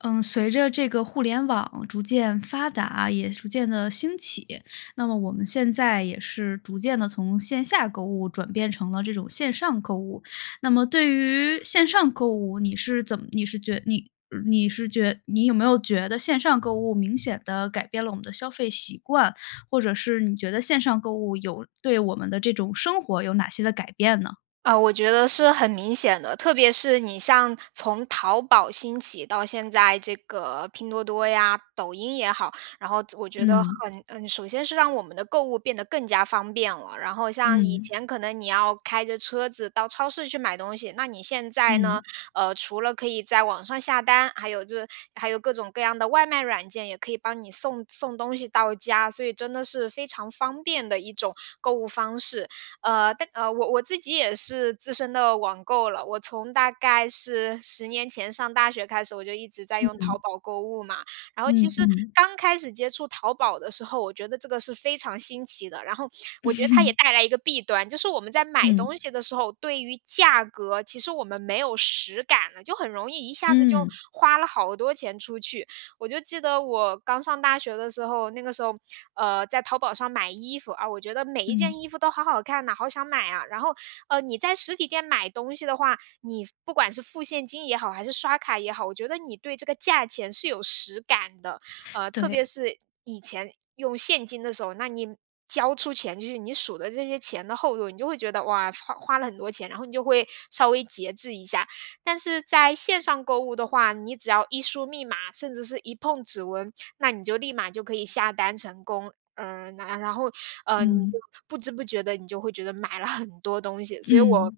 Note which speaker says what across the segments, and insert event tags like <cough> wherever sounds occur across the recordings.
Speaker 1: 嗯，随着这个互联网逐渐发达，也逐渐地兴起，那么我们现在也是逐渐地从线下购物转变成了这种线上购物。那么对于线上购物，你是怎么你是觉你你是觉你有没有觉得线上购物，明显地改变了我们的消费习惯？或者是你觉得线上购物有对我们的这种生活有哪些的改变呢？
Speaker 2: 呃，我觉得是很明显的，特别是你像从淘宝兴起到现在这个拼多多呀、抖音也好，然后我觉得
Speaker 1: 嗯。
Speaker 2: 很嗯，首先是让我们的购物变得更加方便了。然后像以
Speaker 1: 嗯。
Speaker 2: 前可能你要开着车子到超市去买东西。那你现在呢，
Speaker 1: 嗯。
Speaker 2: 呃，除了可以在网上下单，还有这还有各种各样的外卖软件，也可以帮你送送东西到家，所以真的是非常方便的一种购物方式。呃，但呃，我我自己也是资深的网购了，我从大概是10年前上大学开始，我就一直在用
Speaker 1: 嗯。
Speaker 2: 淘宝购物嘛。然后其
Speaker 1: 嗯，
Speaker 2: 实
Speaker 1: 嗯。
Speaker 2: 刚开始接触淘宝的时候，我觉得这个是非常新奇的，然后我觉得它也
Speaker 1: <laughs>
Speaker 2: 带来一个弊端，就是我们在买
Speaker 1: 嗯。
Speaker 2: 东西的时候，对于价格，其实我们没有实感呢，就很容易一下子就
Speaker 1: 嗯。
Speaker 2: 花了好多钱出去。我就记得我刚上大学的时候，那个时候，呃，在淘宝上买衣服，啊，我觉得每一件
Speaker 1: 嗯。
Speaker 2: 衣服都好好看呐，好想买啊。然后，呃，你在实体店买东西的话，你付不管是付现金也好，还是刷卡也好，我觉得你对这个价钱是有实感的。呃，特别
Speaker 1: 对。
Speaker 2: 是，以前用现金的时候，那你交出钱去，你数的这些钱的厚度，你就会觉得，哇，花花了很多钱，然后你就会稍微节制一下。但是在线上购物的话，你只要一输密码，甚至是一碰指纹，那你就立马就可以下单成功。嗯，然然后，呃，你就
Speaker 1: 嗯。
Speaker 2: 不知不觉地你就会觉得买了很多东西。所以我
Speaker 1: 嗯。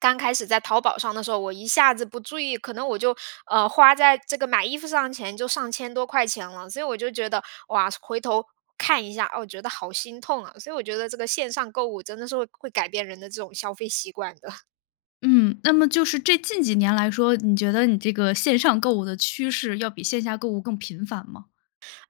Speaker 2: 刚开始在淘宝上的时候，我一下子不注意，可能我就呃，花在这个买衣服上的钱就上千多块钱了。所以我就觉得，哇，回头看一下，哦，我觉得好心痛啊。所以我觉得这个线上购物真的是会会改变人的这种消费习惯的。
Speaker 1: 嗯。那么就是这近几年来说，你觉得你这个线上购物的趋势要比线下购物更频繁吗？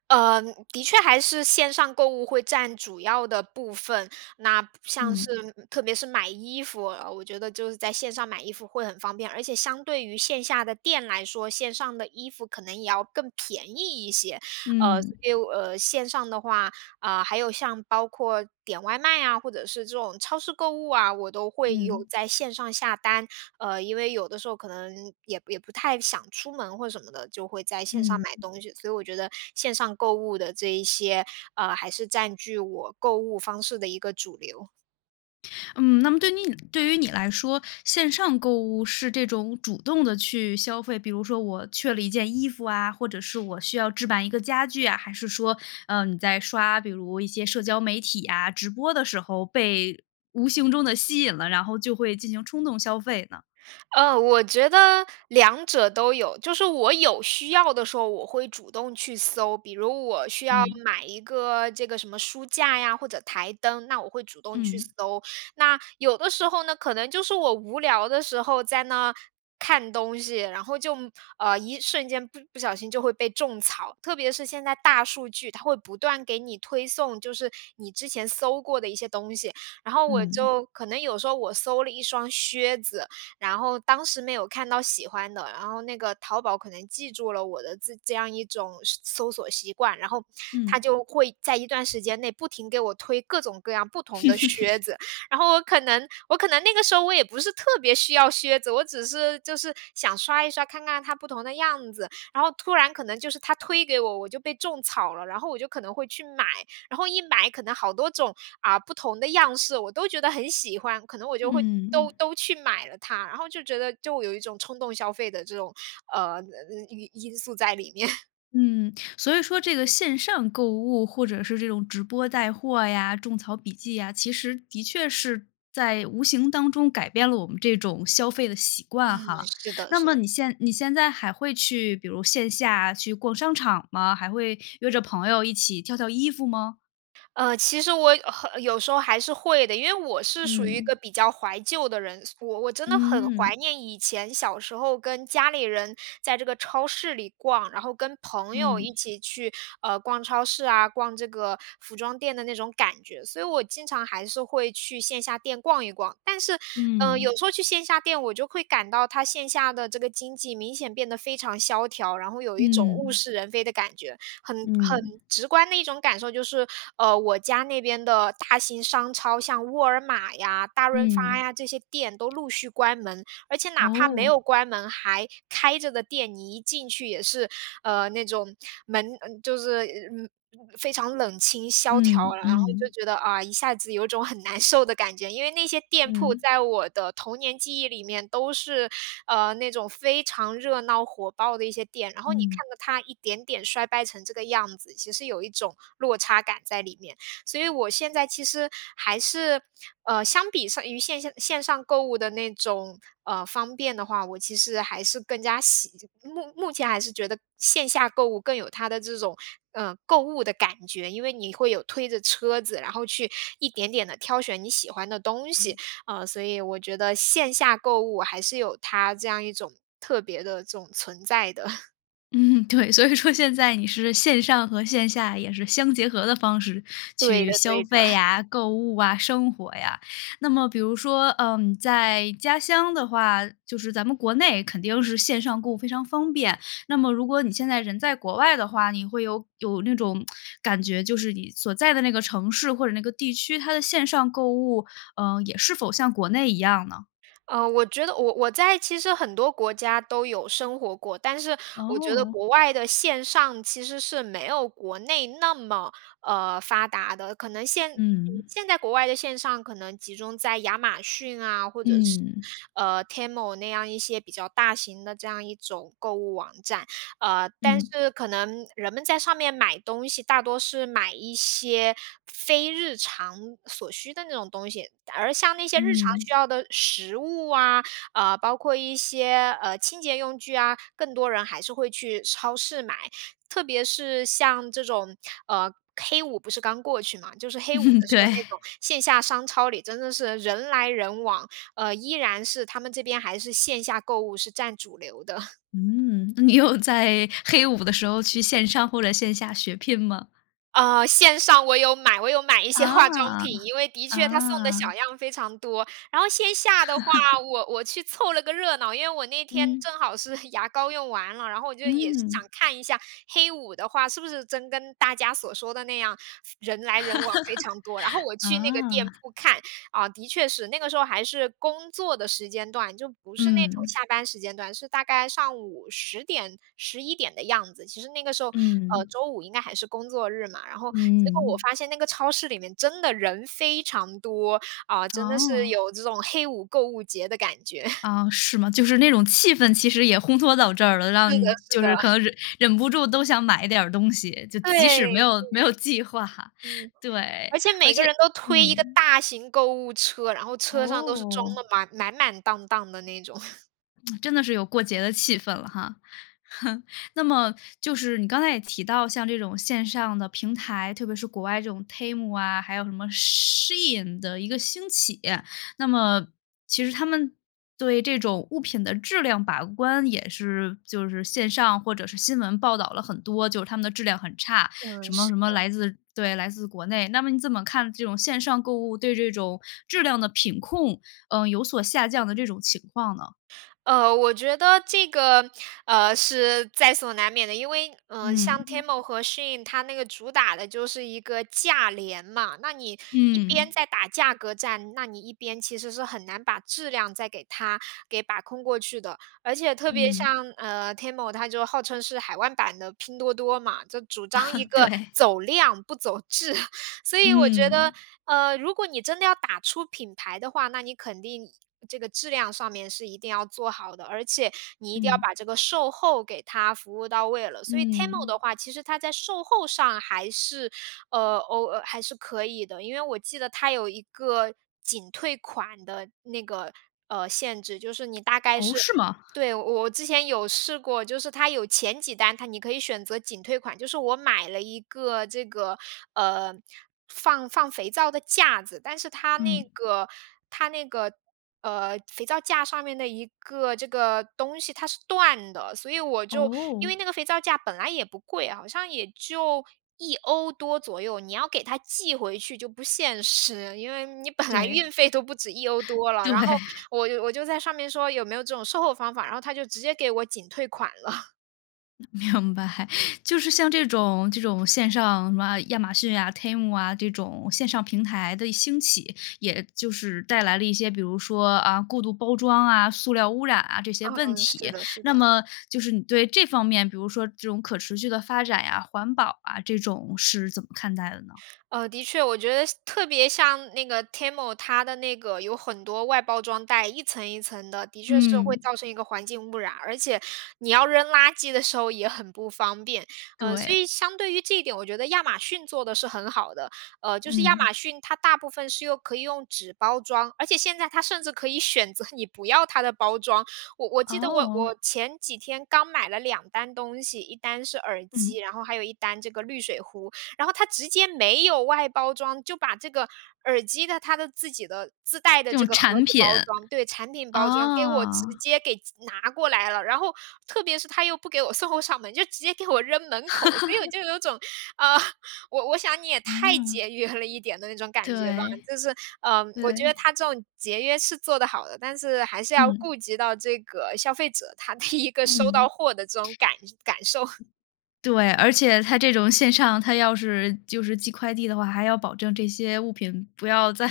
Speaker 2: 呃，的确还是线上购物会占主要的部分。那，不像是
Speaker 1: 嗯。
Speaker 2: 特别是买衣服，呃，我觉得就是在线上买衣服会很方便。而且相对于线下的店来说，线上的衣服可能也要更便宜一些。呃，
Speaker 1: 嗯。
Speaker 2: 所以，呃，线上的话，呃，还有像包括点外卖啊，或者是这种超市购物啊，我都会有
Speaker 1: 嗯。
Speaker 2: 在线上下单。呃，因为有的时候可能也也不太想出门或是什么的，就会在线上
Speaker 1: 嗯。
Speaker 2: 买东西。所以我觉得线上购物的这一些，呃，还是占据我购物方式的一个主流。
Speaker 1: 嗯，那么对你对于你来说，线上购物是这种主动地去消费，比如说我缺了一件衣服啊，或者是我需要置办一个家具啊，还是说，呃，你在刷比如一些社交媒体啊、直播的时候被无形中地吸引了，然后就会进行冲动消费呢？
Speaker 2: 呃，我觉得两者都有。就是我有需要的时候，我会主动去搜，比如我需要
Speaker 1: 嗯。
Speaker 2: 买一个这个什么书架呀，或者台灯，那我会主动去
Speaker 1: 嗯。
Speaker 2: 搜。那，有的时候呢，可能就是我无聊的时候在那看东西。然后就，呃，一瞬间不不小心就会被种草。特别是现在大数据，它会不断给你推送，就是你之前搜过的一些东西。然后我
Speaker 1: 嗯。
Speaker 2: 就可能有时候我搜了一双靴子，然后当时没有看到喜欢的，然后那个淘宝可能记住了我的自这样一种是搜索习惯，然后它
Speaker 1: 嗯。
Speaker 2: 就会在一段时间内不停给我推各种各样不同的靴
Speaker 1: <chuckles>
Speaker 2: 子。然后我可能我可能那个时候我也不是特别需要靴子，我只是就是想刷一刷，看看它不同的样子。然后突然可能就是它推给我，我就被种草了。然后我就可能会去买，然后一买可能好多种，啊，不同的样式，我都觉得很喜欢，可能我就会都
Speaker 1: 嗯。
Speaker 2: 都去买了它，然后就觉得就有一种冲动消费的这种，呃，呃嗯因因素在里面。
Speaker 1: 嗯，所以说这个线上购物或者是这种直播带货呀、种草笔记呀，其实，的确是在无形当中改变了我们这种消费的习
Speaker 2: 嗯，
Speaker 1: 惯哈。
Speaker 2: 是的，
Speaker 1: 那
Speaker 2: 是
Speaker 1: 么
Speaker 2: 的。
Speaker 1: 你现你现在还会去，比如线下去逛商场吗？还会约着朋友一起挑挑衣服吗？
Speaker 2: 呃，其实我呵有时候还是会的。因为我是属于一
Speaker 1: 嗯。
Speaker 2: 个比较怀旧的人，所我我真的很
Speaker 1: 嗯
Speaker 2: 怀
Speaker 1: 嗯。
Speaker 2: 念以前小时候跟家里人在这个超市里逛，然后跟朋友一
Speaker 1: 嗯。
Speaker 2: 起去，呃，逛超市啊、逛这个服装店的那种感觉。所以我经常还是会去线下店逛一逛。但是，嗯，
Speaker 1: 嗯。
Speaker 2: 有时候去线下店，我就会感到它线下的这个经济明显变得非常萧条，然后有一种物
Speaker 1: 嗯。
Speaker 2: 是人非的感觉。很很
Speaker 1: 嗯。
Speaker 2: 直观的一种感受就是，呃，我家那边的大型商超，像沃尔玛呀、大润发
Speaker 1: 嗯。
Speaker 2: 呀，这些店都
Speaker 1: <clicks tongue>
Speaker 2: 陆续关门。而且哪怕没
Speaker 1: 哦。
Speaker 2: 有关门，还开着的店，你一进去也是，呃，那种门就是嗯，非常冷清萧条，
Speaker 1: 嗯，
Speaker 2: 然后就
Speaker 1: 嗯。
Speaker 2: 觉得，啊，一下子有种很难受的感觉。因为那些店铺
Speaker 1: 嗯。
Speaker 2: 在我的童年记忆里面都是，呃，那种非常热闹火爆的一些店，然后你看
Speaker 1: 嗯。
Speaker 2: 着它一点点衰败成这个样子，其实有一种落差感在里面。所以我现在其实，还是，呃，相比上于线下线上购物的那种，呃，方便的话，我其实还是更加喜目目前还是觉得，线下购物更有它的这种，嗯，购物的感觉。因为你会有推着车子，然后去一点点地挑选你喜欢的东西，
Speaker 1: 嗯。
Speaker 2: 呃，所以我觉得线下购物还是有它这样一种，特别的这种存在的。<laughs>
Speaker 1: 嗯，对，所以说现在你是线上和线下，也是相结合的方式
Speaker 2: 对
Speaker 1: 去
Speaker 2: 的，
Speaker 1: 消
Speaker 2: 对的。
Speaker 1: 费
Speaker 2: <laughs>
Speaker 1: 啊、购物啊、生活呀。那么比如说，呃，在家乡的话，就是咱们国内肯定是线上购物非常方便，那么如果你现在人在国外的话，你会有有那种 <tsk> 感觉，就是你所在的那个城市或者那个地区，它的线上购物，呃，也是否像国内一样呢？
Speaker 2: 呃，我觉得我我我在其实很多国家都有生活过，但是我觉得
Speaker 1: 哦。
Speaker 2: 国外的线上，其实是没有国内那么，呃，发达的。可能现
Speaker 1: 嗯。
Speaker 2: 现在国外的线上可能集中在亚马逊啊，或者是，
Speaker 1: 嗯。
Speaker 2: 呃，Temu 那样一些比较大型的这样一种购物网站。呃，但
Speaker 1: 嗯。
Speaker 2: 是可能人们在上面买东西，大多是买一些非日常所需的那种东西，而像那些日常需
Speaker 1: 嗯。
Speaker 2: 要的食物啊，呃，包括一些，呃，清洁用具啊，更多人还是会去超市买。特别是像这种，呃黑五不是刚过去嘛，就是黑五
Speaker 1: 嗯，
Speaker 2: 的时候
Speaker 1: 对。
Speaker 2: 那种线下商超里真的是人来人往，呃，依然是他们这边还是线下购物是占主流的。
Speaker 1: 嗯，你有在黑五的时候去线上或者线下血拼吗？
Speaker 2: 呃，线上我有买，我有买一些化妆
Speaker 1: 啊，
Speaker 2: 品，因为的确它送的小
Speaker 1: 啊。
Speaker 2: 样非常多。然后线下的话，
Speaker 1: <laughs>
Speaker 2: 我我去凑了个热闹，因为我那天
Speaker 1: 嗯。
Speaker 2: 正好是牙膏用完了，然后我就也是想
Speaker 1: 嗯。
Speaker 2: 看一下黑五的话，是不是真跟大家所说的那样，人来人往非常多。然后我
Speaker 1: <laughs>
Speaker 2: 去那个店
Speaker 1: 啊。
Speaker 2: 铺看，啊，的确是，那个时候还是工作的时间段，就不是那种
Speaker 1: 嗯。
Speaker 2: 下班时间段，是大概上午10点、11点的样子。其实那个时候，呃，
Speaker 1: 嗯。
Speaker 2: 周5应该还是工作日嘛，然后结果我
Speaker 1: 嗯。
Speaker 2: 发现那个超市里面真的人非常多，啊，
Speaker 1: <smacks lips>
Speaker 2: 真的是
Speaker 1: 哦。
Speaker 2: 有这种黑五购物节的感觉。
Speaker 1: 啊，是吗？就是那种气氛其实也烘托到这儿了，
Speaker 2: 是
Speaker 1: 让
Speaker 2: 的，是
Speaker 1: 就
Speaker 2: 的。
Speaker 1: 是可能忍忍不住都想买一点儿东西，就
Speaker 2: 对，
Speaker 1: 即
Speaker 2: 对。
Speaker 1: 使没有没有计划，
Speaker 2: 嗯，
Speaker 1: 对，
Speaker 2: 而且
Speaker 1: 而
Speaker 2: 每个
Speaker 1: 且
Speaker 2: 人都推一个
Speaker 1: 嗯。
Speaker 2: 大型购物车，然后车上都是装
Speaker 1: 哦。
Speaker 2: 得满满满当当的那种。<laughs>
Speaker 1: <smacks lips> 真的是有过节的气氛了哈。<laughs> 那么就是你刚才也提到像这种线上的平台，特别是国外这种 TEMU 啊，还有什么 SHEIN 的一个兴起。那么其实它们对这种物品的质量把关，也是就是线上或者是新闻报道了很多，就是它们的质量很差，
Speaker 2: 嗯，
Speaker 1: 什么
Speaker 2: 是
Speaker 1: 什么
Speaker 2: 的。
Speaker 1: 来自对，来自国内，那么你怎么看这种线上购物，对这种质量的品控，呃，有所下降的这种情况呢？
Speaker 2: 呃，我觉得这个，呃，是在所难免的，因为，呃，像
Speaker 1: 嗯。
Speaker 2: TEMU 和 SHEIN 它那个主打的就是一个价廉嘛。那你一边
Speaker 1: 嗯。
Speaker 2: 在打价格战，那你一边其实是很难把质量再给它给把控过去的。而且，特别
Speaker 1: 嗯。
Speaker 2: 像，呃，TEMU 它就号称是海外版的拼多多嘛，就主张一
Speaker 1: <laughs>
Speaker 2: 个
Speaker 1: 对。
Speaker 2: 走量不走质。<chuckles> 所以我觉得，
Speaker 1: 嗯。
Speaker 2: 呃，如果你真的要打出品牌的话，那你肯定这个质量上面是一定要做好的，而且你一定要
Speaker 1: 嗯。
Speaker 2: 把这个售后给它服务到位了。所以 TEMU
Speaker 1: 嗯。
Speaker 2: 的话，其实它在售后上还是，呃，哦还是可以的，因为我记得它有一个仅退款的那个，呃，限制，就是你大概
Speaker 1: 哦，
Speaker 2: 是
Speaker 1: 是吗？
Speaker 2: 对，我我之前有试过，就是它有前几单，它你可以选择仅退款。就是我买了一个这个，呃，放放肥皂的架子，但是它那
Speaker 1: 嗯。
Speaker 2: 个它那个，呃，肥皂架上面的一个这个东西它是断的，所以我就，因
Speaker 1: 哦。
Speaker 2: 为那个肥皂架本来也不贵，好像也就€1多左右，你要给它寄回去就不现实，因为你本来
Speaker 1: 对。
Speaker 2: 运费都不止€1多了，
Speaker 1: <inhales>
Speaker 2: 然后
Speaker 1: 对。
Speaker 2: 我就我就在上面说有没有这种售后方法，然后它就直接给我仅退款了。
Speaker 1: 嗯，明白，<laughs> 就是像这种这种线上什么亚马逊啊，TEMU 啊，这种线上平台的兴起，也就是带来了一些比如说，啊，过度包装啊、塑料污染啊，这些问
Speaker 2: 嗯，是
Speaker 1: 题。
Speaker 2: 的，是
Speaker 1: 那
Speaker 2: 的。
Speaker 1: 么，就是你对这方面，比如说这种可持续的发展呀、环保啊，这种是怎么看待的呢？
Speaker 2: 呃，的确，我觉得像特别像那个 TEMU，它的那个有很多外包装袋，一层一层的，的确是会
Speaker 1: 嗯。
Speaker 2: 造成一个环境污染，而且你要扔垃圾的时候也很不方便。嗯，所以
Speaker 1: 对。
Speaker 2: 相对于这一点，我觉得亚马逊做的是很好的。呃，就是亚马
Speaker 1: 嗯。
Speaker 2: 逊它大部分是用可以用纸包装，而且现在它甚至可以选择你不要它的包装，我我记得我
Speaker 1: 哦。
Speaker 2: 我前几天刚买了2单东西，1单是耳
Speaker 1: 嗯。
Speaker 2: 机，然后还有1单-这个滤水壶。然后它直接没有外包装，就把这个耳机的它的自己的自带的
Speaker 1: 这
Speaker 2: 这
Speaker 1: 种
Speaker 2: 个盒
Speaker 1: 产
Speaker 2: 子
Speaker 1: 品，
Speaker 2: 包装对，产品包装给我直
Speaker 1: 哦。
Speaker 2: 接给寄拿过来了。然后特别是它又不给我送货上门，就直接给我扔门口。所以我
Speaker 1: <laughs>
Speaker 2: 就有种，呃，我我想你也太
Speaker 1: 哦。
Speaker 2: 节约了一点的那种感觉吧。
Speaker 1: 对，
Speaker 2: 就是，呃，我觉得
Speaker 1: 对。
Speaker 2: 它这种节约是做得好的，但是还是要
Speaker 1: 嗯。
Speaker 2: 顾及到这个消费者他的一个收到
Speaker 1: 嗯。
Speaker 2: 货的这种感感受。<laughs>
Speaker 1: 对，而且它这种线上，它要是就是寄快递的话，还要保证这些物品不要在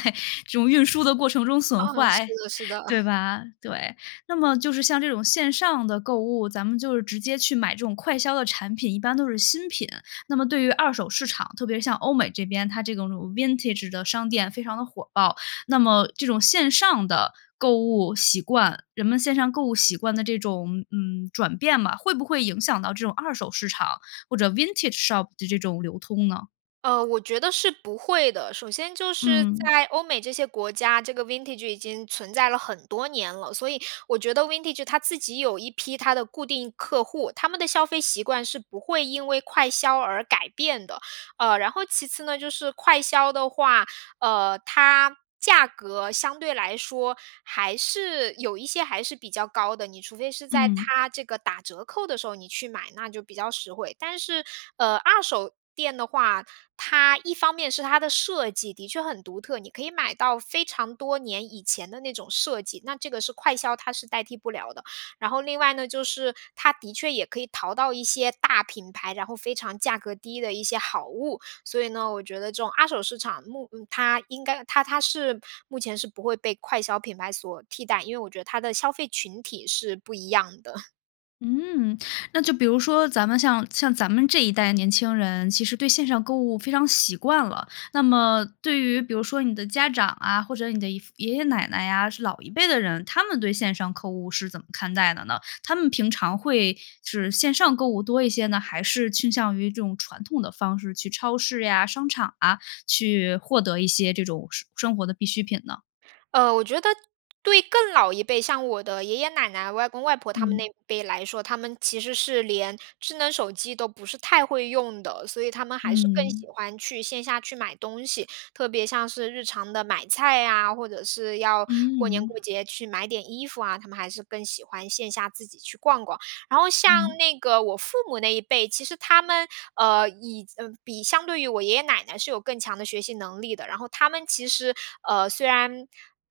Speaker 1: 这种运输的过程中损
Speaker 2: 啊，是
Speaker 1: 坏，
Speaker 2: 的，是的。
Speaker 1: 对
Speaker 2: <chuckles>
Speaker 1: 吧？对。那么就是像这种线上的购物，咱们就是直接去买这种快销的产品，一般都是新品。那么对于二手市场，特别是像欧美这边，它这种 vintage 的商店非常的火爆。那么这种线上的，购物习惯人们线上购物习惯的这种，嗯，转变嘛，会不会影响到这种二手市场或者 vintage shop 这种流通呢？
Speaker 2: 呃，我觉得是不会的。首先就是
Speaker 1: 嗯。
Speaker 2: 在欧美这些国家，这个 Vintage 已经存在了很多年了，所以，我觉得 Vintage 它自己有一批它的固定客户。他们的消费习惯是不会因为快销而改变的。呃，然后其次呢，就是快销的话，呃，它价格相对来说，还是有一些还是比较高的。你除非是在
Speaker 1: 嗯。
Speaker 2: 它这个打折扣的时候你去买，那就比较实惠。但是，呃，二手店的话，它一方面是它的设计的确很独特，你可以买到非常多年以前的那种设计，那这个是快销它是代替不了的。然后另外呢，就是它的确也可以淘到一些大品牌，然后非常价格低的一些好物。所以呢，我觉得这种二手市场，目它应该它-它是目前是不会被快销品牌所替代。因为我觉得它的消费群体是不一样的。<chuckles>
Speaker 1: 嗯，那就比如说咱们像像咱们这一代年轻人，其实对线上购物非常习惯了。那么，对于比如说你的家长啊，或者你的姨父爷爷奶奶呀，是老一辈的人，他们对线上购物是怎么看待的呢？他们平常会是线上购物多一些呢？还是倾向于这种传统的方式去超市呀、商场啊，去获得一些这种生生活的必需品呢？
Speaker 2: 呃，我觉得对更老一辈，像我的爷爷奶奶、外公外婆他们
Speaker 1: 嗯。
Speaker 2: 那一辈来说，他们其实是连智能手机都不是太会用的。所以他们还是更
Speaker 1: 嗯。
Speaker 2: 喜欢去线下去买东西，特别像是日常的买菜呀，或者是要过年
Speaker 1: 嗯。
Speaker 2: 过节去买点衣服啊，他们还是更喜欢线下自己去逛逛。然后
Speaker 1: 嗯。
Speaker 2: 像那个我父母那一辈，其实他们，呃，以比相对于我爷爷奶奶是有更强的学习能力的，然后他们其实，呃，虽然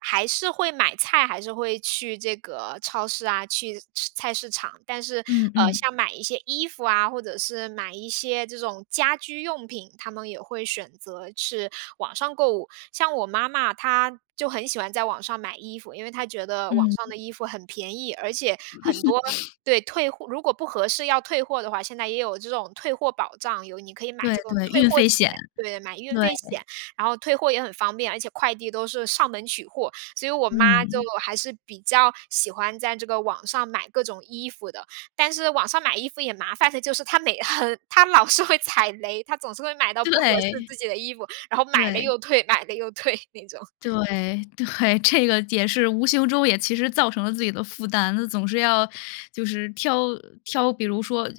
Speaker 2: 还是会买菜，还是会去这个超市啊，去是菜市场。但是，
Speaker 1: 嗯，
Speaker 2: 呃，
Speaker 1: 嗯。
Speaker 2: 像买一些衣服啊，或者是买一些这种家居用品，他们也会选择是网上购物。像我妈妈，她就很喜欢在网上买衣服，因为她觉得网
Speaker 1: 嗯。
Speaker 2: 上的衣服很便宜，而且很多
Speaker 1: <laughs>
Speaker 2: 对，退货如果不合适要退货的话，现在也有这种退货保障，有你可以买
Speaker 1: 对，
Speaker 2: 这个
Speaker 1: 对，
Speaker 2: 退
Speaker 1: 运
Speaker 2: 货
Speaker 1: 费
Speaker 2: 险
Speaker 1: 险。
Speaker 2: 对，买运
Speaker 1: 对。
Speaker 2: 费险，然后退货也很方便，而且快递都是上门取货，所以我妈就
Speaker 1: 嗯。
Speaker 2: 还是比较喜欢在这个网上买各种衣服的。但是网上买衣服也麻烦的就是，她每很她老是会踩雷，她总是会买到不合适
Speaker 1: 对，
Speaker 2: 自己的衣服，然后买了
Speaker 1: 对。
Speaker 2: 又退，买了又退，那种。
Speaker 1: 对，对，这个也是无形中也其实造成了自己的负担，那总是要就是挑呃，挑比如说，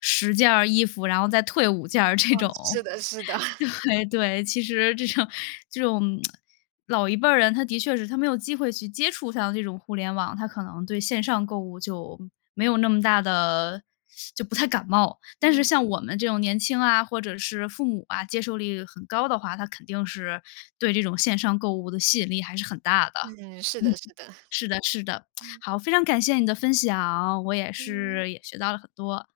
Speaker 1: 10件儿衣服，然后再退5件儿这
Speaker 2: 嗯，
Speaker 1: 种。
Speaker 2: 是的，是的。<chuckles>
Speaker 1: 对，对。其实这种这种 <tsk> 老一辈儿人，他的确是他没有机会去接触上这种互联网，他可能对线上购物就没有那么大的 <sucks teeth> 就不太感冒。但是
Speaker 2: 嗯。
Speaker 1: 像我们这种年轻啊，或者是父母啊，接受力很高的话，他肯定是对这种线上购物的吸引力还是很大的。
Speaker 2: 嗯，是
Speaker 1: 嗯，
Speaker 2: 的，是的，
Speaker 1: 是的，是的，<smacks lips>
Speaker 2: 嗯。
Speaker 1: 好，非常感谢你的分享，我也
Speaker 2: 嗯。
Speaker 1: 是，也学到了很多。